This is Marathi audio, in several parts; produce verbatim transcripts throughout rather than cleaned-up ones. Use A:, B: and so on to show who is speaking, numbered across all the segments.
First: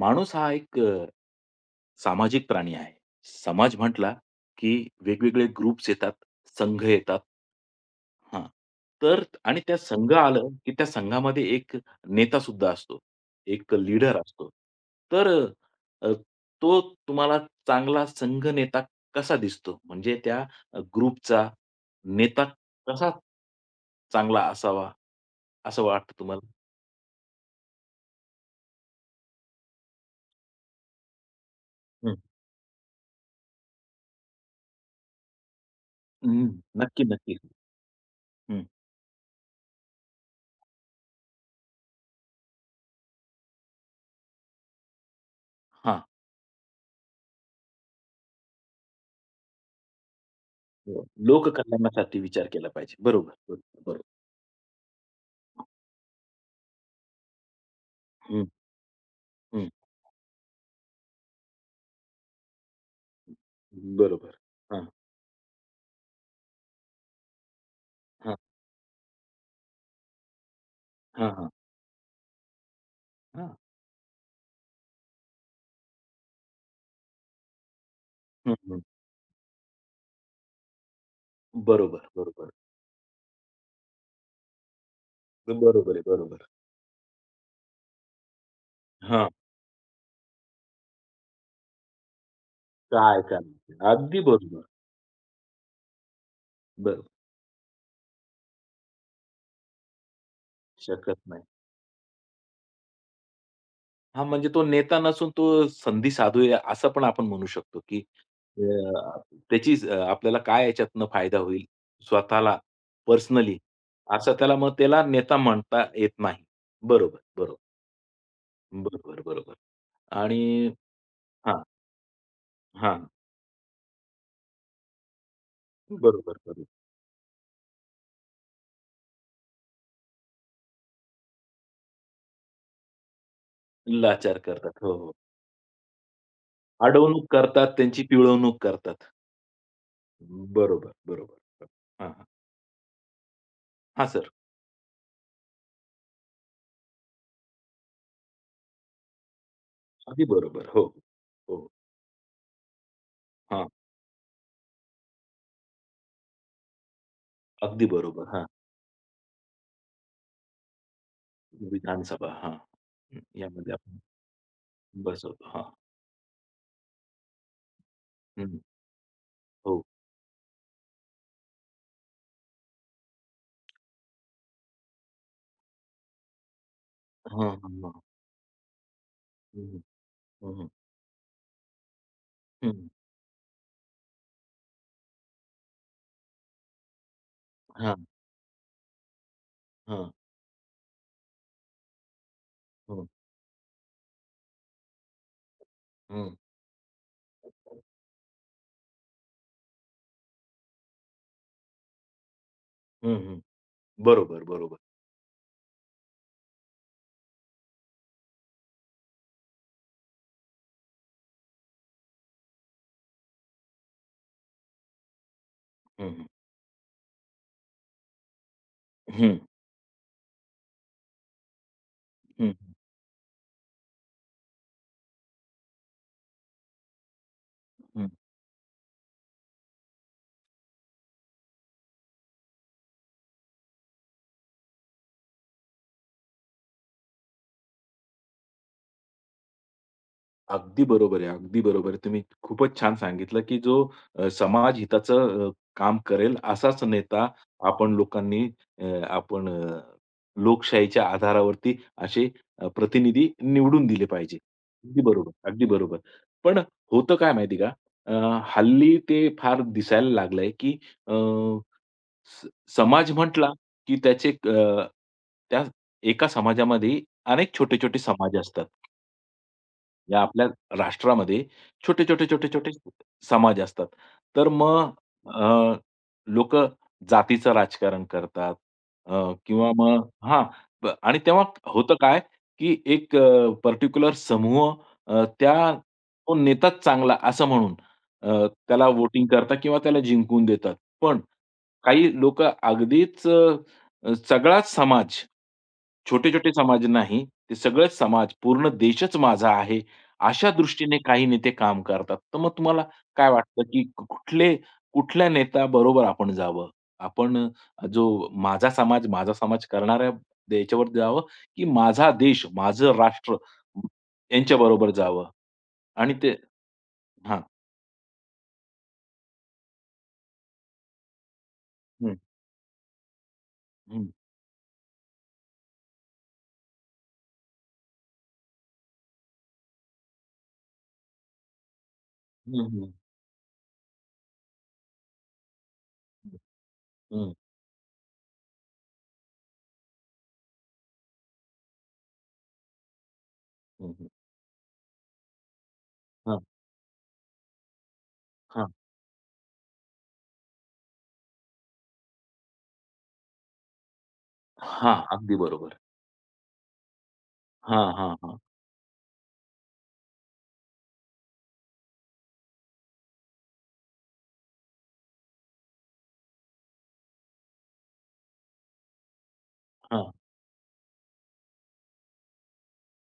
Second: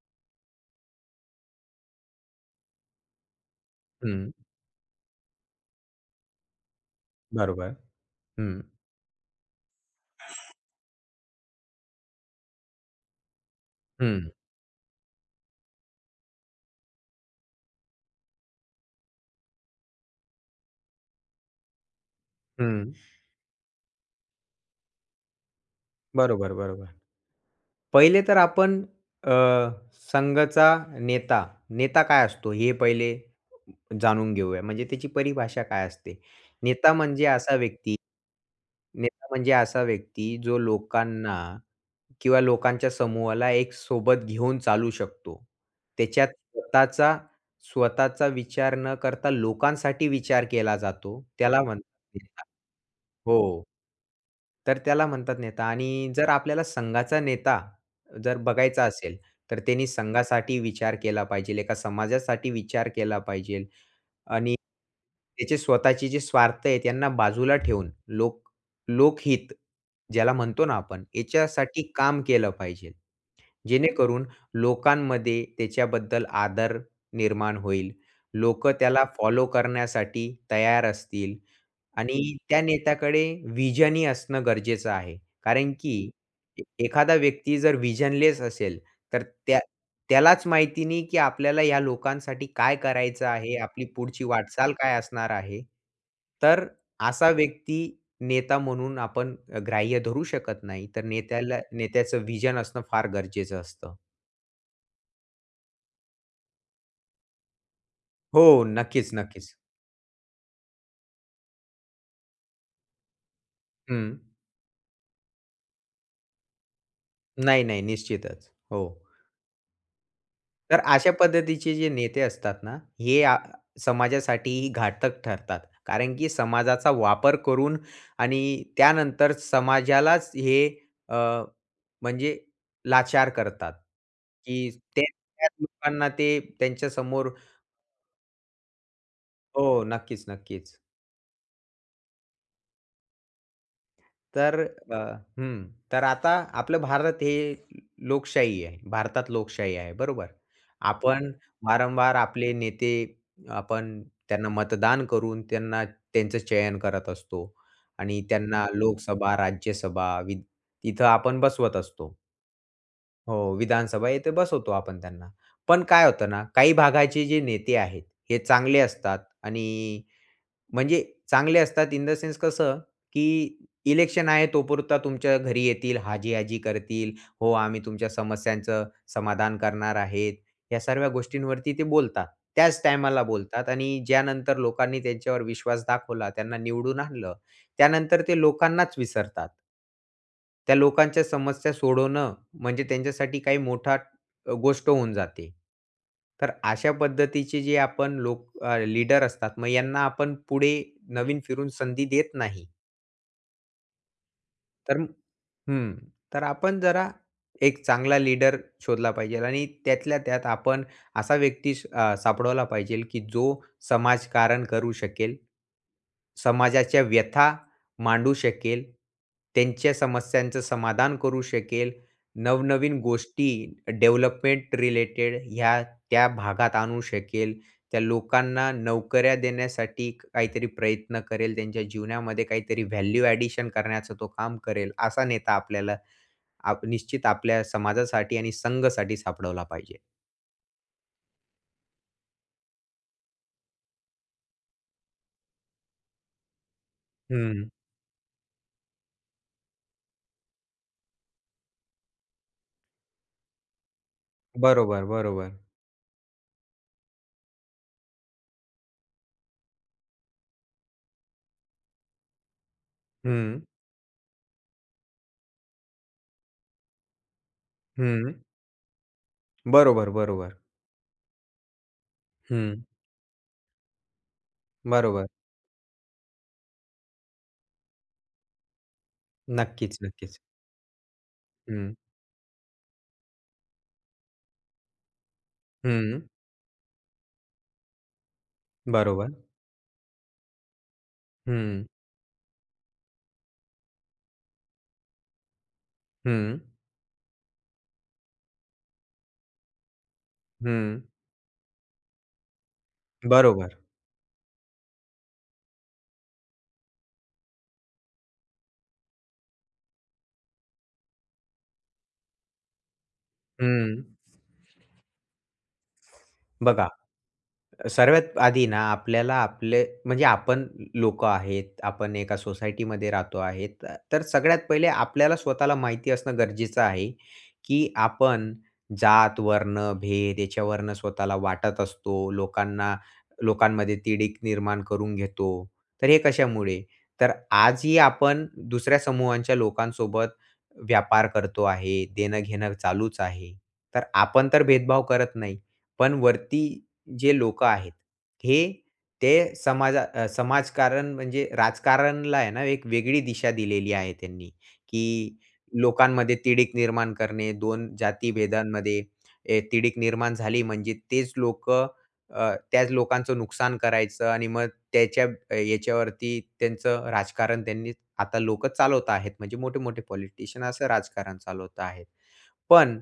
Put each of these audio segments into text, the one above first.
A: माणूस हा एक अ, सामाजिक प्राणी आहे. समाज म्हटला,
B: हं,
A: की वेगवेगळे ग्रुप्स येतात, संघ येतात.
B: बरोबर.
A: हां.
B: हं,
A: तर आणि त्या संघ आलं, की त्या संघामध्ये एक नेता सुद्धा असतो. एक
B: हं,
A: लीडर असतो. तर अ, तो तुम्हाला चांगला संघ नेता कसा दिसतो? म्हणजे त्या ग्रुपचा नेता
B: हं.
A: कसा चांगला असावा, असं वाटतं तुम्हाला?
B: बरोबर, बरोबर. पहिले तर आपण अ, संघाचा नेता, नेता
A: हं,
B: काय असतो हे पहिले जाणून घेऊया. म्हणजे त्याची परिभाषा काय असते?
A: हं.
B: नेता
A: नक्की,
B: म्हणजे
A: नक्की.
B: असा व्यक्ती
A: हं.
B: नेता म्हणजे असा व्यक्ती जो लोकांना किंवा लोकांच्या समूहाला एक सोबत घेऊन चालू शकतो.
A: हां.
B: त्याच्यात स्वतःचा स्वतःचा विचार न करता लोकांसाठी विचार केला
A: हो.
B: जातो. त्याला म्हणतात
A: लोककल्याणासाठी
B: नेता.
A: विचार केला पाहिजे. बरोबर,
B: हो.
A: बरोबर, बरोबर.
B: तर त्याला म्हणतात नेता आणि जर आपल्याला संघाचा नेता जर
A: हं,
B: बघायचा असेल, तर
A: हं.
B: त्यांनी संघासाठी विचार केला पाहिजे, एका समाजासाठी विचार केला पाहिजे
A: बरोबर.
B: आणि
A: हां,
B: त्याचे स्वतःचे जे स्वार्थ आहेत, त्यांना बाजूला ठेवून
A: हां,
B: लोक लोकहित ज्याला म्हणतो ना आपण,
A: हां, हां,
B: याच्यासाठी काम केलं पाहिजे.
A: हां.
B: जेणेकरून लोकांमध्ये त्याच्याबद्दल आदर निर्माण होईल.
A: हं,
B: लोक
A: हं.
B: त्याला फॉलो करण्यासाठी तयार असतील
A: बरोबर,
B: आणि
A: बरोबर.
B: त्या नेत्याकडे व्हिजनही असणं गरजेचं आहे. कारण
A: बरोबर
B: की
A: आहे, बरोबर.
B: ए एखादा व्यक्ती जर व्हिजनलेस असेल, तर
A: हां.
B: त्या त्यालाच माहिती नाही की आपल्याला या लोकांसाठी काय
A: काय
B: करायचं आहे,
A: चाललं?
B: आपली
A: अगदी
B: पुढची
A: बरोबर.
B: वाटचाल काय असणार आहे. तर
A: बरोबर.
B: असा व्यक्ती नेता म्हणून आपण अ, ग्राह्य धरू शकत नाही. तर
A: शकत नाही.
B: नेत्याला नेत्याचं व्हिजन असणं फार गरजेचं असतं.
A: हां, म्हणजे तो नेता नसून तो संधी साधू आहे, असं पण आपण म्हणू शकतो, की
B: हो,
A: अ,
B: नक्कीच, नक्कीच.
A: त्याची अ, आपल्याला काय याच्यातनं फायदा होईल स्वतःला पर्सनली,
B: हं.
A: असं त्याला मग त्याला नेता म्हणता येत नाही. बरोबर, बरोबर.
B: नाही, नाही. निश्चितच. हो.
A: बरोबर, बरोबर. आणि
B: तर अशा
A: हां,
B: पद्धतीचे जे नेते असतात ना,
A: हां.
B: हे आ समाजासाठीही घातक ठरतात. कारण की
A: बरोबर, बरोबर.
B: समाजाचा वापर करून आणि त्यानंतर समाजालाच हे अ, म्हणजे लाचार करतात,
A: लाचार करतात.
B: की
A: हो,
B: ते
A: हो.
B: त्या लोकांना ते
A: अडवणूक
B: त्यांच्यासमोर
A: करतात, त्यांची पिळवणूक करतात.
B: हो, नक्कीच, नक्कीच.
A: बरोबर, बरोबर. हां, हां. हां, सर.
B: तर अ, हं. तर आता आपलं भारत हे लोकशाही आहे. भारतात लोकशाही आहे,
A: अगदी
B: बरोबर?
A: बरोबर. हो,
B: आपण
A: हो.
B: वारंवार आपले नेते
A: हां,
B: आपण त्यांना मतदान करून त्यांना त्यांचं चयन करत असतो
A: अगदी
B: आणि
A: बरोबर. हां,
B: त्यांना लोकसभा, राज्यसभा विद तिथं आपण बसवत असतो.
A: विधानसभा. हां, हं.
B: हो,
A: यामध्ये आपण
B: विधानसभा येथे बसवतो आपण त्यांना.
A: बसवतो. हां,
B: पण काय होतं ना, काही भागाचे जे नेते आहेत, हे
A: हं.
B: चांगले असतात
A: हो.
B: आणि म्हणजे चांगले असतात इन द सेन्स कसं, की इलेक्शन आहे तोपुरता तुमच्या घरी येतील, हाजी-हाजी करतील.
A: हां,
B: "हो,
A: हां,
B: आम्ही
A: हां.
B: तुमच्या समस्यांचं समाधान
A: हं, हं.
B: करणार आहेत."
A: हं, हं.
B: या सर्व गोष्टींवरती ते बोलतात. त्याच
A: हं.
B: टायमाला बोलतात आणि ज्यानंतर लोकांनी त्यांच्यावर विश्वास दाखवला, त्यांना निवडून आणलं, त्यानंतर ते लोकांनाच विसरतात. त्या लोकांच्या समस्या सोडवणं म्हणजे
A: हं,
B: त्यांच्यासाठी काही मोठा अ, गोष्ट होऊन जाते.
A: हं.
B: तर अशा पद्धतीचे जे आपण लोक लीडर असतात, मग यांना आपण पुढे नवीन फिरून संधी देत नाही.
A: हं, हं. बरोबर, बरोबर.
B: तर हं. तर आपण जरा एक चांगला लीडर शोधला पाहिजे आणि त्यातल्या त्यात आपण असा व्यक्ती श अ, सापडवला पाहिजे, की जो समाजकारण करू शकेल.
A: हं, हं.
B: समाजाच्या व्यथा मांडू शकेल.
A: हं,
B: त्यांच्या समस्यांचं समाधान करू शकेल.
A: हं,
B: नवनवीन गोष्टी डेव्हलपमेंट रिलेटेड ह्या त्या भागात आणू शकेल. त्या
A: हं.
B: लोकांना नोकऱ्या देण्यासाठी काहीतरी प्रयत्न करेल, त्यांच्या जीवनामध्ये काहीतरी व्हॅल्यू ॲडिशन करण्याचं तो काम करेल, असा नेता आपल्याला आप निश्चित आपल्या समाजासाठी आणि संघासाठी सापडवला पाहिजे.
A: अगदी बरोबर आहे, अगदी बरोबर आहे. तुम्ही खूपच छान सांगितलं, की जो अ, समाज हिताचं अ, काम करेल असाच नेता
B: हं.
A: आपण लोकांनी अ, आपण अ, लोकशाहीच्या आधारावरती असे अ, प्रतिनिधी निवडून दिले पाहिजे. अगदी
B: बरोबर,
A: बरोबर,
B: बरोबर.
A: अगदी बरोबर. पण होतं काय माहिती आहे का? अ, हल्ली ते फार दिसायला लागलंय, की अ, स समाज म्हटला,
B: हं,
A: की त्याचे अ, त्या एका समाजामध्ये अनेक छोटे-छोटे
B: हं.
A: समाज असतात.
B: बरोबर,
A: या आपल्या
B: बरोबर.
A: राष्ट्रामध्ये छोटे, छोटे, छोटे, छोटे
B: हं.
A: समाज असतात. तर मग
B: बरोबर.
A: लोक लोकं जातीचं राजकारण करतात अ, किंवा
B: नक्कीच,
A: मग
B: नक्कीच.
A: हां, ब आणि तेव्हा
B: हं,
A: होतं काय, की एक अ, पर्टिक्युलर समूह अ, त्या
B: हं.
A: तो नेताच चांगला असं म्हणून अ, त्याला वोटिंग
B: बरोबर.
A: करतात किंवा त्याला जिंकून देतात. पण
B: हं,
A: काही लोकं अगदीच अ, सगळाच समाज, छोटे-छोटे
B: हं,
A: समाज नाही, ते सगळेच समाज, पूर्ण देशच माझा आहे अशा दृष्टीने
B: हं.
A: काही नेते काम करतात. तर मग तुम्हाला काय वाटतं,
B: बरोबर.
A: की कुठले कुठल्या नेत्याबरोबर आपण जावं? आपण अ, जो माझा समाज, माझा समाज करणाऱ्या याच्यावर जावं, की माझा देश, माझं राष्ट्र
B: हं.
A: यांच्याबरोबर जावं? आणि ते
B: बघा,
A: हां.
B: सर्वात आधी ना आपल्याला आपले म्हणजे आपण लोकं आहेत, आपण
A: हं,
B: एका सोसायटीमध्ये राहतो आहेत.
A: हं,
B: तर सगळ्यात पहिले आपल्याला स्वतःला माहिती असणं गरजेचं आहे, की आपण जात, वर्ण, भेद याच्यावरनं स्वतःला वाटत असतो.
A: हं, हं,
B: लोकांना लोकांमध्ये तिढीक निर्माण करून घेतो. तर हे कशामुळे? तर
A: हं,
B: आजही आपण दुसऱ्या समूहांच्या लोकांसोबत व्यापार करतो आहे, देणं-घेणं चालूच आहे.
A: हं, हं,
B: तर
A: हं.
B: आपण तर भेदभाव करत नाही. पण
A: हां,
B: वरती जे लोकं आहेत,
A: हां.
B: हे ते समाजा अ, समाजकारण म्हणजे राजकारणला आहे ना, एक वेगळी दिशा दिलेली आहे त्यांनी,
A: अगदी
B: की
A: बरोबर.
B: लोकांमध्ये तिढीक निर्माण करणे,
A: हां,
B: दोन
A: हां, हां,
B: जातीभेदांमध्ये ए, तिढीक निर्माण झाली म्हणजे तेच लोकं अ, त्याच लोकांचं नुकसान करायचं आणि मग त्याच्या अ, याच्यावरती त्यांचं राजकारण त्यांनी आता लोकं चालवत आहेत. म्हणजे मोठे-मोठे
A: हां.
B: पॉलिटिशियन असं राजकारण चालवत आहेत. पण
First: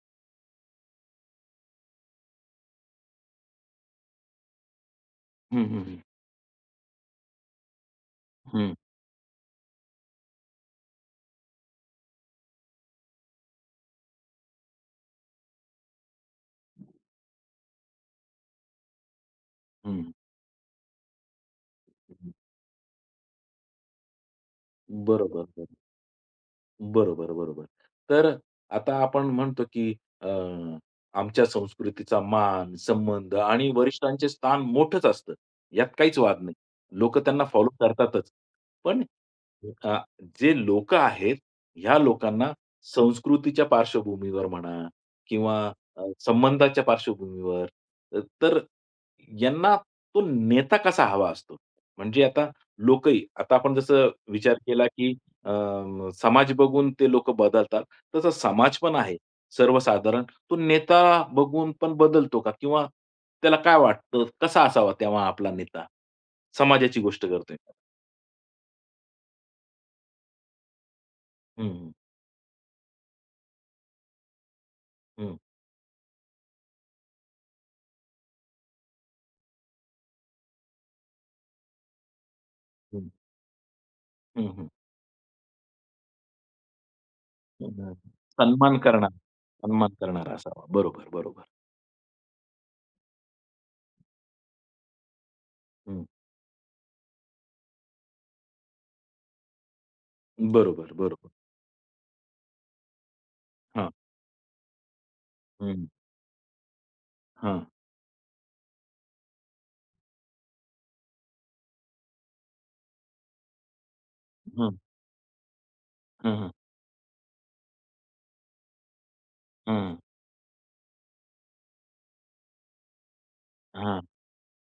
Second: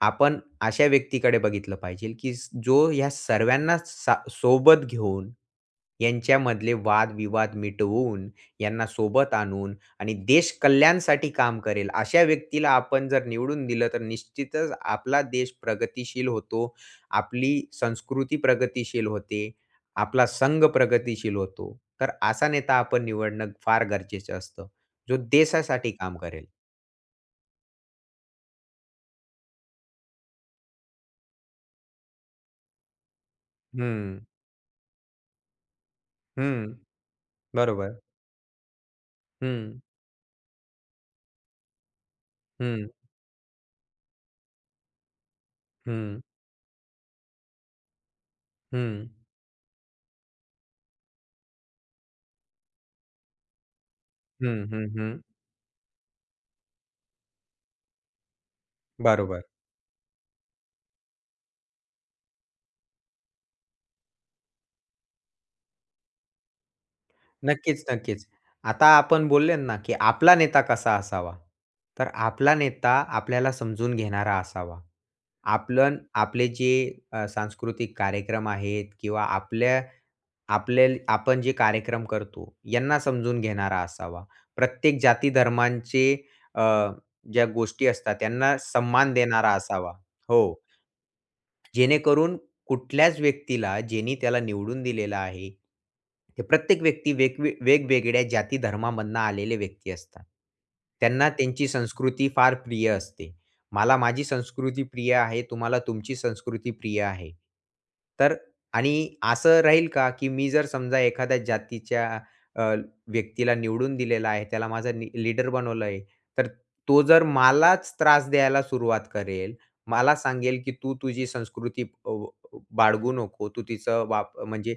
B: आपण अशा व्यक्तीकडे बघितलं पाहिजे, की स- जो ह्या सर्वांना सा सोबत घेऊन,
A: हं, हं, हं.
B: यांच्यामधले वाद-विवाद मिटवून,
A: हं,
B: यांना सोबत आणून आणि देश कल्याणसाठी काम करेल, अशा व्यक्तीला आपण जर निवडून दिलं, तर निश्चितच आपला देश प्रगतिशील होतो. आपली संस्कृती प्रगतिशील होते.
A: हं,
B: आपला संघ प्रगतिशील होतो. तर
A: हं.
B: असा नेता आपण निवडणं फार गरजेचं असतं, जो
A: बरोबर.
B: देशासाठी काम करेल.
A: बरोबर, बरोबर. तर आता आपण म्हणतो, की अ, आमच्या संस्कृतीचा मान, संबंध आणि
B: हं,
A: वरिष्ठांचे स्थान मोठंच असतं. यात काहीच वाद नाही.
B: हं.
A: लोक त्यांना फॉलो
B: बरोबर.
A: करतातच. पण
B: हं,
A: अ, जे लोक आहेत, ह्या लोकांना
B: हं,
A: संस्कृतीच्या पार्श्वभूमीवर म्हणा किंवा अ,
B: हं.
A: संबंधाच्या पार्श्वभूमीवर अ, तर
B: हं.
A: यांना तो नेता कसा हवा असतो? म्हणजे आता लोकही आता आपण जसं विचार
B: हं,
A: केला,
B: हं,
A: की
B: हं.
A: अ, समाज बघून ते लोकं बदलतात. तसा समाज पण आहे
B: बरोबर.
A: सर्वसाधारण. तो नेता बघून पण बदलतो का? किंवा त्याला काय वाटतं, कसा असावा तेव्हा आपला नेता? समाजाची गोष्ट करतोय.
B: नक्कीच, नक्कीच. आता आपण बोलले ना, की आपला नेता कसा असावा?
A: हं,
B: तर आपला नेता आपल्याला समजून घेणारा असावा.
A: हं,
B: आपलं आपले जे अ, सांस्कृतिक कार्यक्रम आहेत किंवा आपल्या आपले आपण जे कार्यक्रम करतो, यांना
A: हं,
B: समजून घेणारा असावा.
A: हं, हं,
B: प्रत्येक जाती धर्मांचे अ, ज्या गोष्टी असतात, त्यांना
A: सन्मान करणार,
B: सम्मान देणारा असावा.
A: सन्मान करणारा
B: हो.
A: असावा. बरोबर, बरोबर.
B: जेणेकरून कुठल्याच व्यक्तीला, ज्यांनी त्याला निवडून दिलेलं आहे ते
A: हं.
B: प्रत्येक व्यक्ती वेगवे वेगवेगळ्या जाती धर्मामधनं आलेले व्यक्ती असतात.
A: बरोबर,
B: त्यांना
A: बरोबर.
B: त्यांची संस्कृती फार प्रिय असते.
A: हां.
B: मला माझी संस्कृती प्रिय आहे, तुम्हाला
A: हं,
B: तुमची संस्कृती प्रिय आहे.
A: हां,
B: तर आणि असं राहील का, की मी जर समजा एखाद्या जातीच्या अ, व्यक्तीला निवडून दिलेला आहे, त्याला
A: हं,
B: माझा नि लीडर बनवलं आहे,
A: हं,
B: तर
A: हं,
B: तो जर मलाच त्रास द्यायला सुरुवात करेल,
A: हं,
B: मला सांगेल, की "तू तुझी संस्कृती अ, बाळगू नको, तू
A: हां,
B: तिचं वाप म्हणजे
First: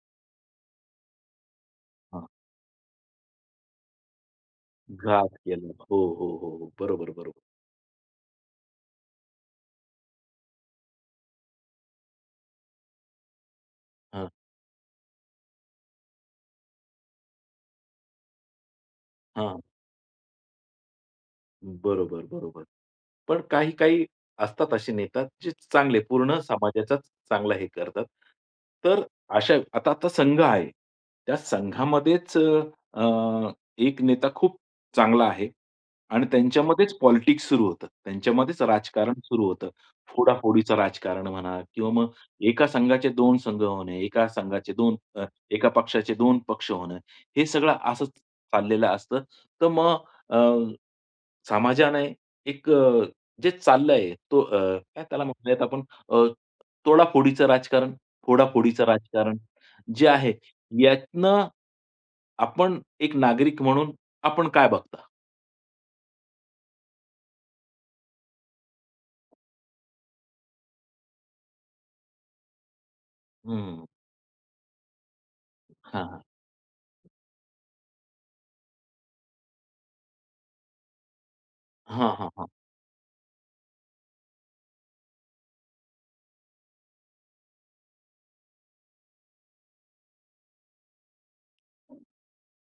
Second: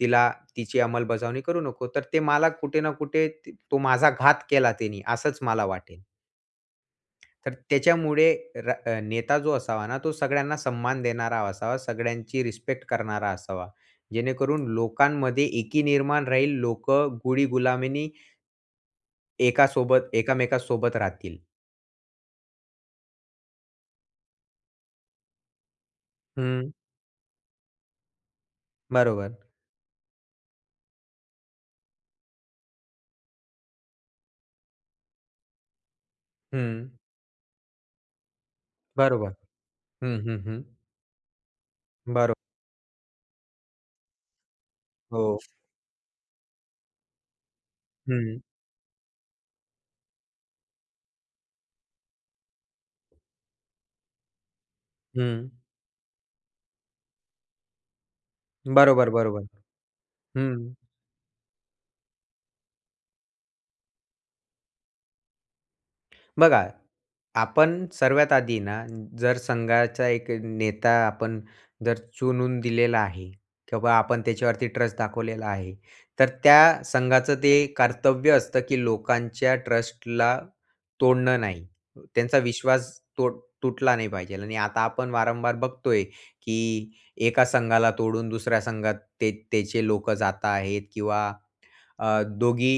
B: तिला तिची अंमलबजावणी करू नको. तर ते मला कुठे ना कुठे त तो माझा घात केला त्यानी
A: घात
B: असंच मला
A: केला. हो,
B: वाटेल.
A: हो, हो, हो. बरोबर, बरोबर.
B: तर त्याच्यामुळे र अ, नेता जो असावा ना, तो सगळ्यांना सन्मान देणारा असावा, सगळ्यांची रिस्पेक्ट करणारा असावा.
A: हां,
B: जेणेकरून लोकांमध्ये एकी निर्माण राहील. लोकं गोडी गुलामीनी
A: हां.
B: एकासोबत एकामेकांसोबत राहतील.
A: बरोबर, बरोबर. पण काही-काही असतात असे नेता, जे चांगले पूर्ण
B: हं,
A: समाजाचाच चांगला हे करतात. तर
B: बरोबर.
A: अशा आता आता संघ आहे. त्या संघामध्येच अ, एक नेता खूप चांगला आहे आणि
B: हं,
A: त्यांच्यामध्येच पॉलिटिक्स सुरू होतं. त्यांच्यामध्येच राजकारण
B: बरोबर.
A: सुरू होतं.
B: हं, हं, हं.
A: फोडाफोडीचं राजकारण म्हणा किंवा मग
B: बरो
A: एका संघाचे दोन संघ होणे, एका संघाचे दोन अ,
B: हो.
A: एका पक्षाचे दोन पक्ष होणं, हे सगळं असंच
B: हं,
A: चाललेलं असतं. तर मग अ, समाजाने एक अ, जे चाललंय तो अ, काय त्याला
B: हं.
A: म्हणूयात आपण अ, तोडाफोडीचं राजकारण, फोडाफोडीचं
B: बरोबर,
A: राजकारण
B: बरोबर.
A: जे आहे,
B: हं.
A: यातनं आपण एक नागरिक म्हणून आपण काय बघता?
B: बघा, आपण सर्वात आधी ना, जर संघाचा एक नेता आपण जर चुनून दिलेला आहे
A: हं.
B: किंवा आपण त्याच्यावरती ट्रस्ट दाखवलेला आहे,
A: हां, हां.
B: तर त्या संघाचं ते कर्तव्य असतं, की लोकांच्या ट्रस्टला तोडणं नाही.
A: हां, हां,
B: त्यांचा
A: हां.
B: विश्वास तोड तुटला नाही पाहिजे आणि आता आपण वारंवार बघतोय, की एका संघाला तोडून दुसऱ्या संघात ते त्याचे लोकं जात आहेत किंवा अ, दोघी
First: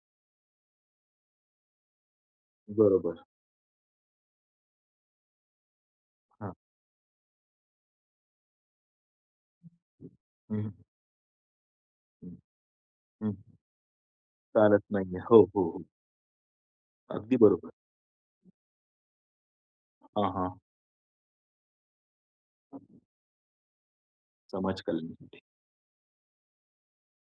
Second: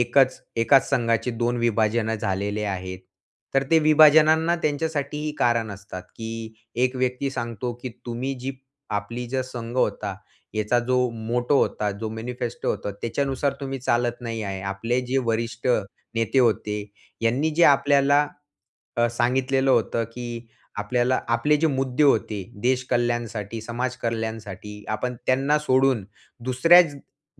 B: एकच एकाच संघाचे दोन विभाजनं झालेले आहेत.
A: बरोबर.
B: तर ते विभाजनांना त्यांच्यासाठीही कारण असतात,
A: हां.
B: की एक व्यक्ती सांगतो, की तुम्ही जी आपली जो संघ होता,
A: हं, हं,
B: याचा जो मोटो होता, जो मॅनिफेस्टो होता,
A: हं.
B: त्याच्यानुसार तुम्ही चालत नाही आहे.
A: चालत
B: आपले जे
A: नाहीये. हो, हो,
B: वरिष्ठ
A: हो.
B: नेते होते,
A: अगदी
B: यांनी जे
A: बरोबर.
B: आपल्याला अ, सांगितलेलं होतं,
A: हां,
B: की
A: हां.
B: आपल्याला आपले जे मुद्दे होते, देश कल्याणसाठी, समाज
A: समाज
B: कल्याणसाठी, आपण
A: कल्याणासाठी.
B: त्यांना सोडून दुसऱ्याच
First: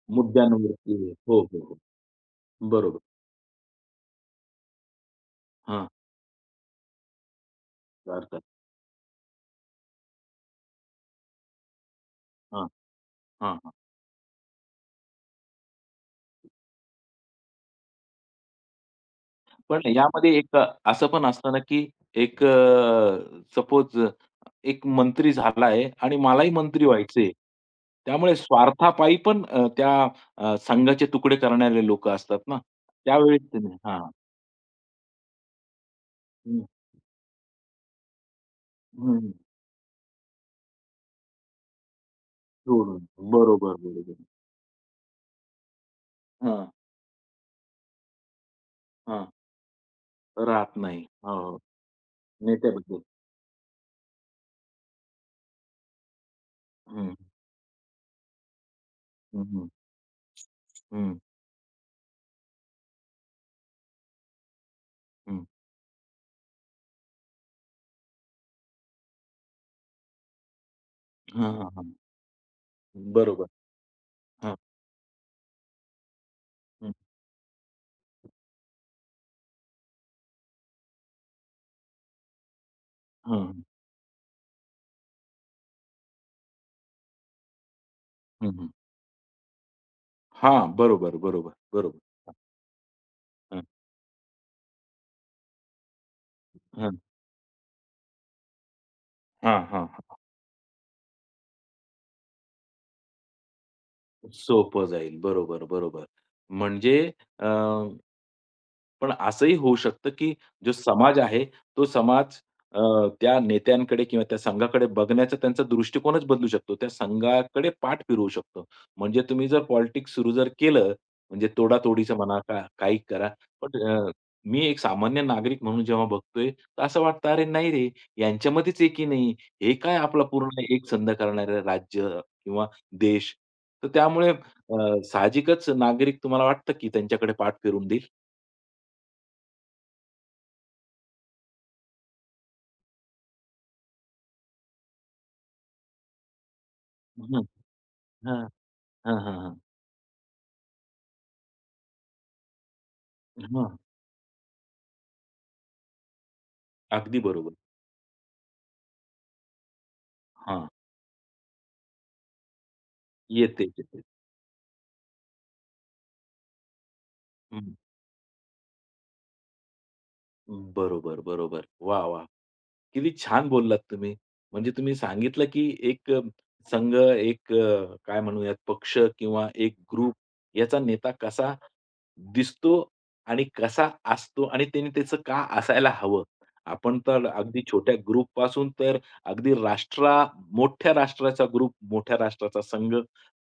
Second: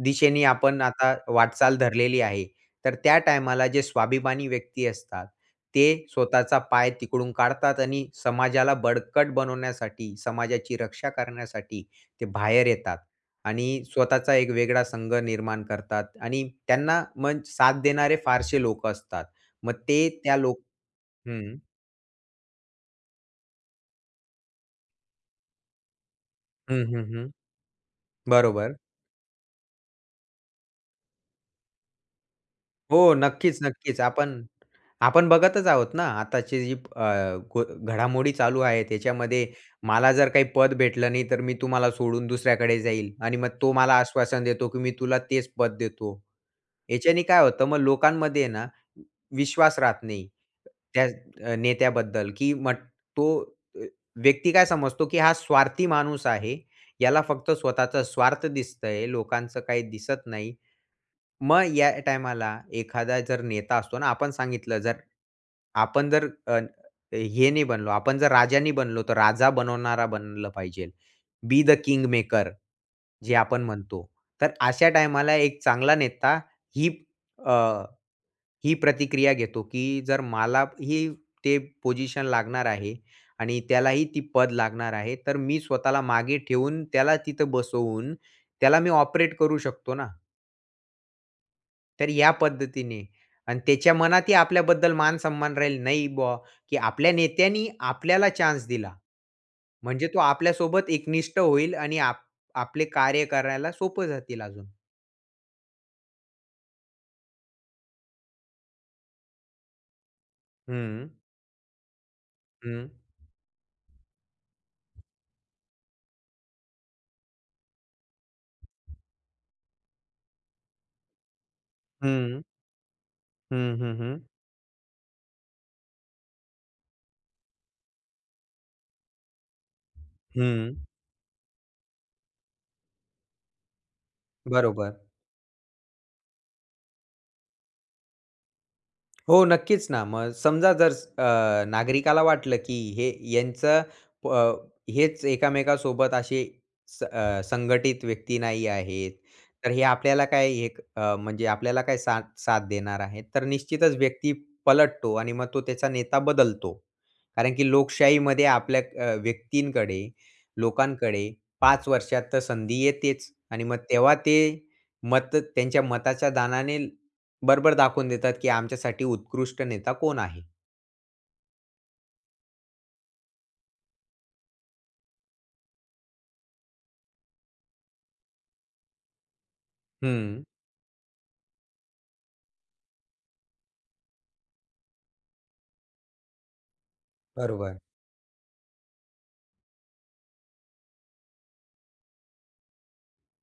B: दिशेने आपण
A: मुद्द्यांवरती.
B: आता
A: हो, हो,
B: वाटचाल
A: हो.
B: धरलेली आहे. तर
A: बरोबर.
B: त्या टायमाला जे स्वाभिमानी व्यक्ती असतात,
A: हां.
B: ते स्वतःचा पाय तिकडून काढतात आणि
A: अर्थात.
B: समाजाला बळकट बनवण्यासाठी, समाजाची रक्षा करण्यासाठी ते
A: हां,
B: बाहेर येतात
A: हां.
B: आणि स्वतःचा एक वेगळा संघ निर्माण करतात आणि त्यांना मग साथ देणारे फारसे लोकं असतात. मग
A: पण
B: ते
A: यामध्ये
B: त्या
A: एक
B: लोक
A: असं पण असतं
B: हं.
A: ना, की एक अ, सपोज एक मंत्री झाला आहे आणि मलाही मंत्री
B: हं, हं,
A: व्हायचंय.
B: हं.
A: त्यामुळे
B: बरोबर.
A: स्वार्थापायी पण अ, त्या अ, संघाचे तुकडे करणारे लोकं असतात ना.
B: हो.
A: त्यावेळी
B: नक्कीच,
A: तुम्ही हां.
B: नक्कीच. आपण आपण बघतच आहोत ना, आताची
A: हं,
B: जी अ, गो घडामोडी चालू आहे
A: हं.
B: त्याच्यामध्ये मला जर काही पद भेटलं नाही, तर मी तुम्हाला सोडून दुसऱ्याकडे
A: सोडून.
B: जाईल आणि मग तो
A: बरोबर,
B: मला
A: बरोबर.
B: आश्वासन देतो, की मी तुला तेच पद देतो.
A: हां,
B: याच्याने काय होतं मग लोकांमध्ये ना,
A: हां.
B: विश्वास राहत नाही
A: राहत नाही.
B: त्या
A: हो,
B: अ,
A: हो.
B: नेत्याबद्दल, की मग
A: नेत्याबद्दल.
B: तो अ, व्यक्ती काय समजतो, की हा स्वार्थी माणूस आहे.
A: हं,
B: याला फक्त स्वतःचा स्वार्थ दिसतंय,
A: हं,
B: लोकांचं
A: हं,
B: काही दिसत नाही.
A: हं,
B: मग या टायमाला एखादा जर नेता असतो ना, आपण सांगितलं जर
A: हं.
B: आपण जर अ, हे नाही बनलो, आपण जर राजा नाही बनलो, तर राजा बनवणारा बनलं पाहिजे.
A: हां,
B: बी द
A: हां,
B: किंग मेकर जे
A: बरोबर.
B: आपण म्हणतो. तर
A: हां,
B: अशा टायमाला एक चांगला नेता ही
A: हं,
B: अ, ही प्रतिक्रिया घेतो, की जर मला ही ते पोझिशन लागणार आहे
A: हां,
B: आणि त्यालाही ती पद लागणार आहे, तर मी स्वतःला मागे ठेवून त्याला तिथं बसवून
A: हं, हं.
B: त्याला मी ऑपरेट करू शकतो ना.
A: बरोबर, बरोबर, बरोबर.
B: तर या पद्धतीने आणि
A: हं,
B: त्याच्या मनातही आपल्याबद्दल मान-सन्मान राहील, नाही बुवा, की आपल्या नेत्यांनी आपल्याला चान्स दिला.
A: हां, हां,
B: म्हणजे
A: हां.
B: तो आपल्यासोबत एकनिष्ठ होईल आणि आप आपले कार्य करायला सोपं जातील अजून.
A: सोपं जाईल. बरोबर, बरोबर. म्हणजे अ, पण असंही होऊ शकतं, की जो
B: हं,
A: समाज आहे, तो समाज अ,
B: हं,
A: त्या नेत्यांकडे किंवा त्या संघाकडे बघण्याचा त्यांचा दृष्टिकोनच बदलू शकतो. त्या संघाकडे पाठ फिरवू शकतो. म्हणजे तुम्ही जर पॉलिटिक्स सुरू जर केलं, म्हणजे तोडातोडीचं म्हणा,
B: हं,
A: का काही करा.
B: हं,
A: पण
B: हं,
A: अ,
B: हं,
A: मी एक सामान्य नागरिक म्हणून जेव्हा बघतोय, तर असं वाटतं, "अरे नाही रे, यांच्यामध्येच एकी नाही. हे काय आपला पूर्ण
B: हं.
A: एकसंध करणारं राज्य किंवा देश." तर त्यामुळे
B: बरोबर.
A: अ, साहजिकच नागरिक तुम्हाला वाटतं, की त्यांच्याकडे पाठ फिरून
B: हो, नक्कीच ना. मग समजा जर अ, नागरिकाला वाटलं की हे यांचं अ, हेच एकामेकांसोबत असे स अ,
A: देईल.
B: संघटित व्यक्ती
A: हां.
B: नाही आहेत.
A: हां, हां, हां.
B: तर हे आपल्याला काय हे क- अ, म्हणजे आपल्याला काय साथ साथ देणार आहेत. तर
A: हां.
B: निश्चितच व्यक्ती पलटतो आणि मग तो त्याचा नेता बदलतो.
A: अगदी बरोबर.
B: कारण की लोकशाहीमध्ये आपल्या अ, व्यक्तींकडे,
A: हां.
B: लोकांकडे पाच वर्षात तर संधी येतेच
A: येते,
B: आणि मग
A: येते.
B: तेव्हा ते मत त्यांच्या मताच्या दानाने
A: हं.
B: बरोबर दाखवून देतात, की आमच्यासाठी उत्कृष्ट नेता कोण आहे?
A: बरोबर, बरोबर. वाह! वाह! किती छान बोललात तुम्ही. म्हणजे तुम्ही सांगितलं, की एक अ, संघ, एक अ, काय म्हणूयात पक्ष किंवा एक ग्रुप
B: हं.
A: याचा नेता कसा दिसतो आणि कसा असतो आणि त्याने त्याचं का असायला हवं. आपण तर अगदी
B: बरोबर.
A: छोट्या ग्रुपपासून तर अगदी राष्ट्रा मोठ्या राष्ट्राचा ग्रुप, मोठ्या राष्ट्राचा संघ,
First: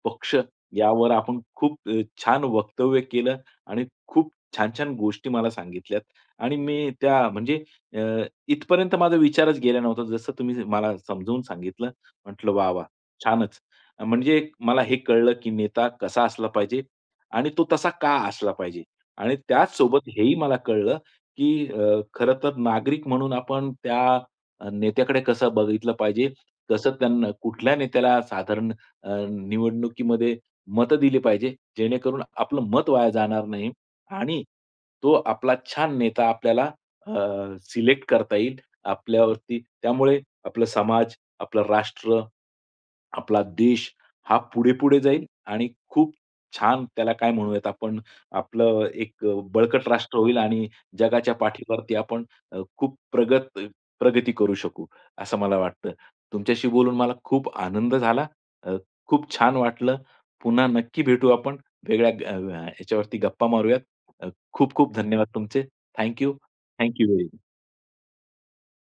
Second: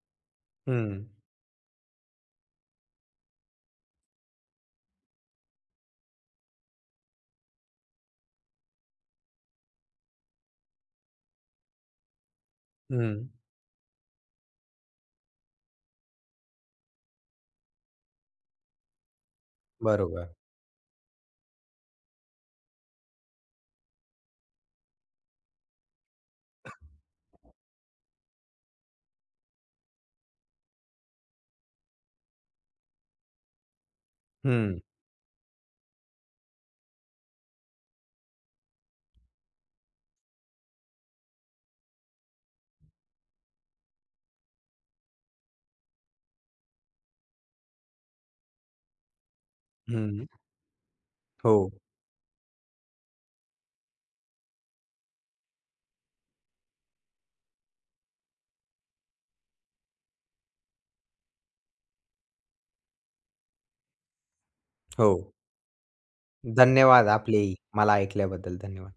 A: पक्ष
B: हं,
A: यावर आपण खूप अ, छान वक्तव्य केलं आणि खूप छान-छान गोष्टी मला सांगितल्यात आणि मी त्या म्हणजे अ, इथपर्यंत माझा विचारच गेला नव्हता. जसं तुम्ही मला समजावून सांगितलं, म्हटलं वाह, वाह!
B: हं.
A: छानच. म्हणजे मला हे कळलं की नेता कसा असला पाहिजे आणि तो तसा का असला पाहिजे? आणि त्याचसोबत
B: बरोबर.
A: हेही मला कळलं, की अ, खरं तर नागरिक म्हणून आपण त्या अ, नेत्याकडे कसं बघितलं पाहिजे, कसं त्यांना कुठल्या नेत्याला साधारण अ, निवडणुकीमध्ये मतं दिली पाहिजे, जेणेकरून आपलं मत वाया जाणार नाही आणि
B: हं,
A: तो आपला छान नेता आपल्याला सिलेक्ट करता येईल आपल्यावरती. त्यामुळे आपला समाज, आपलं राष्ट्र, आपला देश हा पुढे-पुढे जाईल आणि खूप छान त्याला काय म्हणूयात आपण, आपलं एक अ, बळकट राष्ट्र
B: हं.
A: होईल आणि जगाच्या
B: हो,
A: पाठीवरती आपण अ, खूप प्रगत प्रगती करू शकू, असं मला वाटतं. तुमच्याशी बोलून मला खूप आनंद झाला. अ, खूप छान वाटलं. पुन्हा नक्की भेटू आपण. वेगळ्या ग अ, याच्यावरती गप्पा मारूयात. अ, खूप खूप
B: हो.
A: धन्यवाद तुमचे. Thank you.
B: धन्यवाद
A: व्हेरी
B: आपलेही. मला ऐकल्याबद्दल धन्यवाद.